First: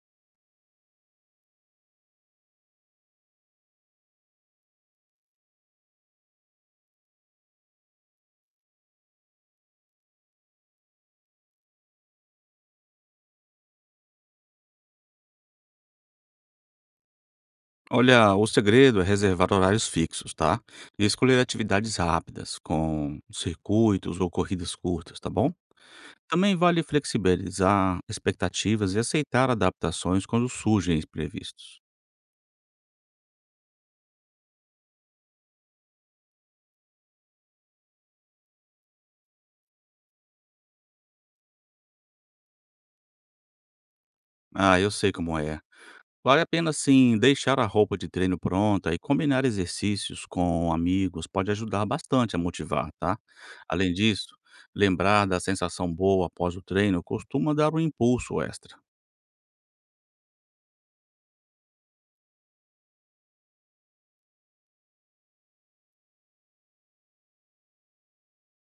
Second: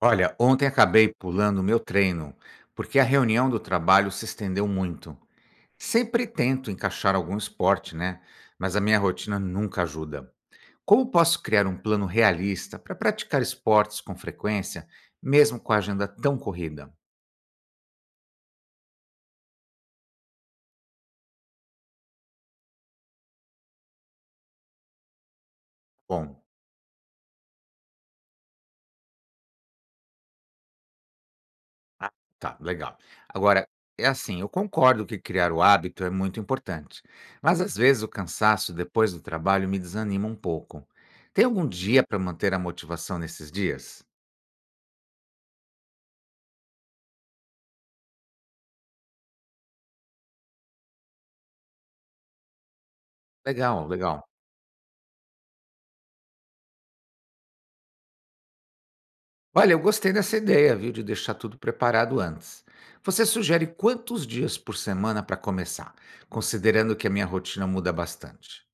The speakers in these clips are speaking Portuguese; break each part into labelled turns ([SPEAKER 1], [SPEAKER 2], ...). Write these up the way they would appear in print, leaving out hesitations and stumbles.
[SPEAKER 1] Olha, ontem acabei pulando o meu treino, porque a reunião do trabalho se estendeu muito. Sempre tento encaixar algum esporte, né? Mas a minha rotina nunca ajuda. Como posso criar um plano realista para praticar esportes com frequência, mesmo com a agenda tão corrida?
[SPEAKER 2] Olha, o segredo é reservar horários fixos, tá? E escolher atividades rápidas, com circuitos ou corridas curtas, tá bom?
[SPEAKER 1] Bom,
[SPEAKER 2] Também vale flexibilizar expectativas e aceitar adaptações quando surgem imprevistos.
[SPEAKER 1] ah, tá, legal. Agora, é assim, eu concordo que criar o hábito é muito importante, mas às vezes o cansaço depois do trabalho me desanima um pouco. Tem algum dia para manter a motivação nesses dias?
[SPEAKER 2] Ah, eu sei como é. Vale a pena, sim, deixar a roupa de treino pronta e combinar exercícios com amigos pode ajudar bastante a motivar, tá?
[SPEAKER 1] Legal,
[SPEAKER 2] Além
[SPEAKER 1] legal.
[SPEAKER 2] disso, lembrar da sensação boa após o treino costuma dar um impulso extra.
[SPEAKER 1] Olha, eu gostei dessa ideia, viu, de deixar tudo preparado antes. Você sugere quantos dias por semana para começar, considerando que a minha rotina muda bastante?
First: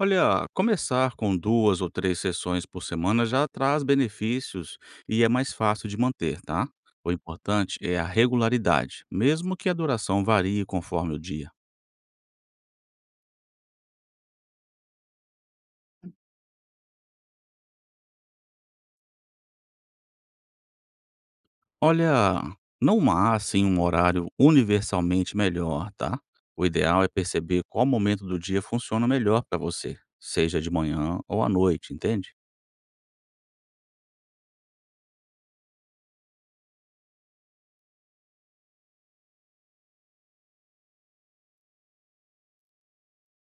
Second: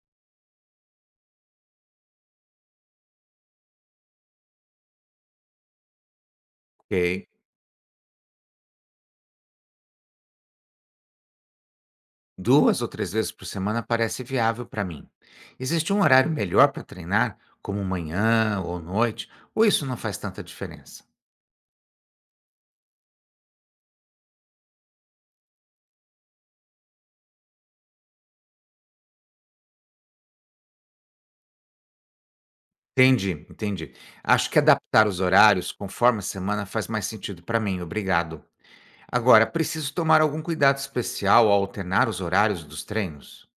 [SPEAKER 2] Olha, começar com 2 ou 3 sessões por semana já traz benefícios e é mais fácil de manter, tá? O
[SPEAKER 1] Ok.
[SPEAKER 2] importante é a regularidade, mesmo que a duração varie conforme o dia.
[SPEAKER 1] Duas ou três vezes por semana parece viável para mim. Existe um horário melhor para treinar, como manhã ou noite, ou isso não faz tanta diferença?
[SPEAKER 2] Olha, não há assim um horário universalmente melhor, tá? O ideal é perceber qual momento do dia funciona melhor para você, seja de manhã ou à noite, entende?
[SPEAKER 1] Entendi, entendi. Acho que adaptar os horários conforme a semana faz mais sentido para mim, obrigado. Agora, preciso tomar algum cuidado especial ao alternar os horários dos treinos?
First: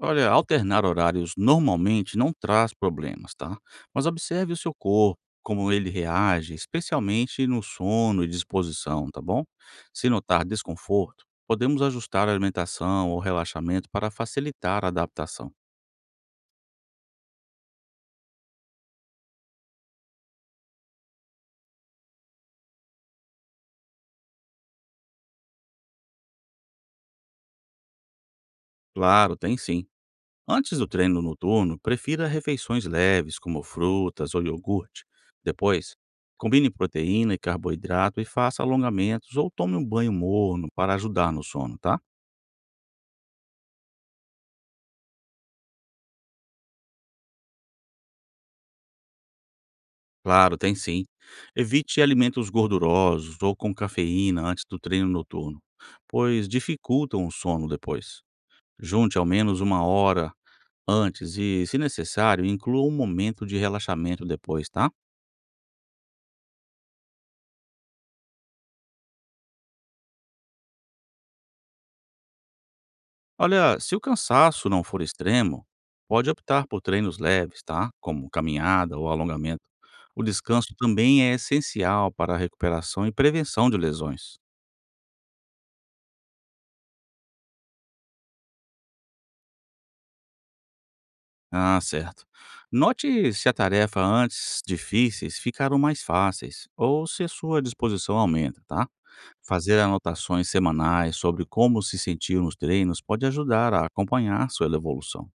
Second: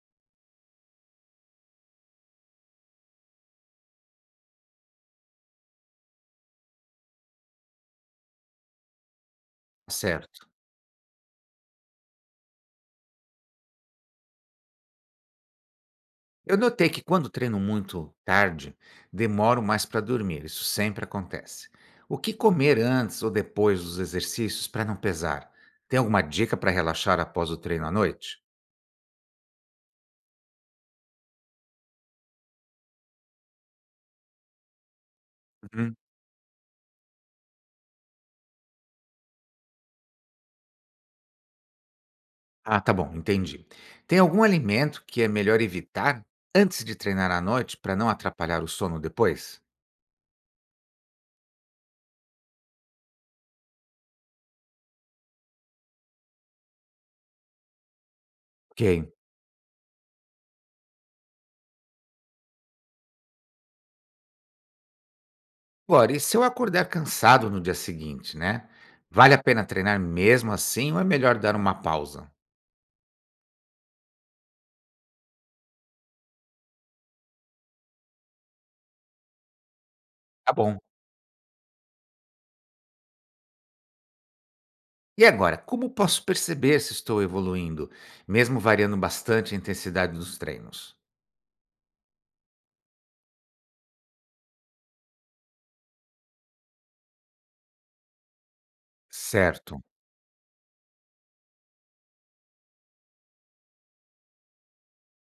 [SPEAKER 2] Olha, alternar horários normalmente não traz problemas, tá? Mas observe o seu corpo, como ele reage, especialmente no sono e disposição, tá bom? Se notar
[SPEAKER 1] Certo.
[SPEAKER 2] desconforto, podemos ajustar a alimentação ou relaxamento para facilitar a adaptação.
[SPEAKER 1] Eu notei que quando treino muito tarde, demoro mais para dormir. Isso sempre acontece. O que comer antes ou depois dos exercícios para não pesar? Tem alguma dica para relaxar após o treino à noite?
[SPEAKER 2] Claro, tem sim. Antes do treino noturno, prefira refeições leves, como frutas ou iogurte. Depois,
[SPEAKER 1] Uhum.
[SPEAKER 2] combine proteína e carboidrato e faça alongamentos ou tome um banho morno para ajudar no sono, tá?
[SPEAKER 1] Ah, tá bom, entendi. Tem algum alimento que é melhor evitar antes de treinar à noite para não atrapalhar o sono depois?
[SPEAKER 2] Claro, tem sim. Evite alimentos gordurosos ou com cafeína antes do treino noturno, pois dificultam o sono depois.
[SPEAKER 1] Ok.
[SPEAKER 2] Junte ao menos 1 hora antes e, se necessário, inclua um momento de relaxamento depois, tá?
[SPEAKER 1] Agora, e se eu acordar cansado no dia seguinte, né? Vale a pena treinar mesmo assim ou é melhor dar uma pausa?
[SPEAKER 2] Olha, se o cansaço não for extremo, pode optar por treinos leves, tá? Como caminhada ou alongamento. O
[SPEAKER 1] Tá
[SPEAKER 2] descanso
[SPEAKER 1] bom.
[SPEAKER 2] também é essencial para a recuperação e prevenção de lesões.
[SPEAKER 1] E agora, como posso perceber se estou evoluindo, mesmo variando bastante a intensidade dos treinos?
[SPEAKER 2] Ah, certo. Note se a tarefa antes difíceis ficaram mais fáceis ou se a sua disposição aumenta, tá? Fazer
[SPEAKER 1] Certo.
[SPEAKER 2] anotações semanais sobre como se sentiu nos treinos pode ajudar a acompanhar sua evolução.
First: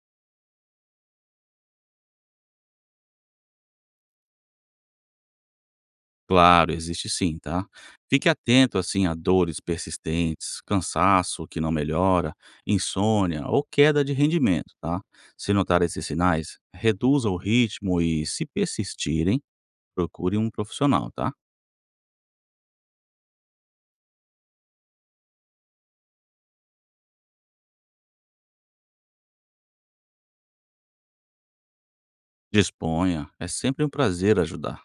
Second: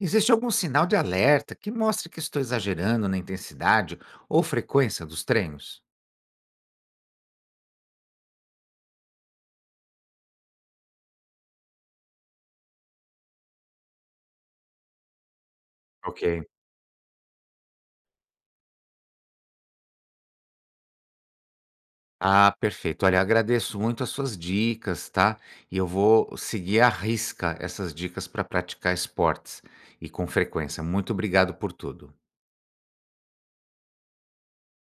[SPEAKER 1] Existe algum sinal de alerta que mostre que estou exagerando na intensidade ou frequência dos treinos?
[SPEAKER 2] Claro, existe sim, tá? Fique atento assim a dores persistentes, cansaço que não melhora, insônia ou queda de rendimento, tá? Se notar esses
[SPEAKER 1] Ok.
[SPEAKER 2] sinais, reduza o ritmo e, se persistirem, procure um profissional, tá?
[SPEAKER 1] Ah, perfeito. Olha, agradeço muito as suas dicas, tá? E eu vou seguir à risca essas dicas para praticar esportes e com frequência. Muito obrigado por tudo.
[SPEAKER 2] Disponha, é sempre um prazer ajudar.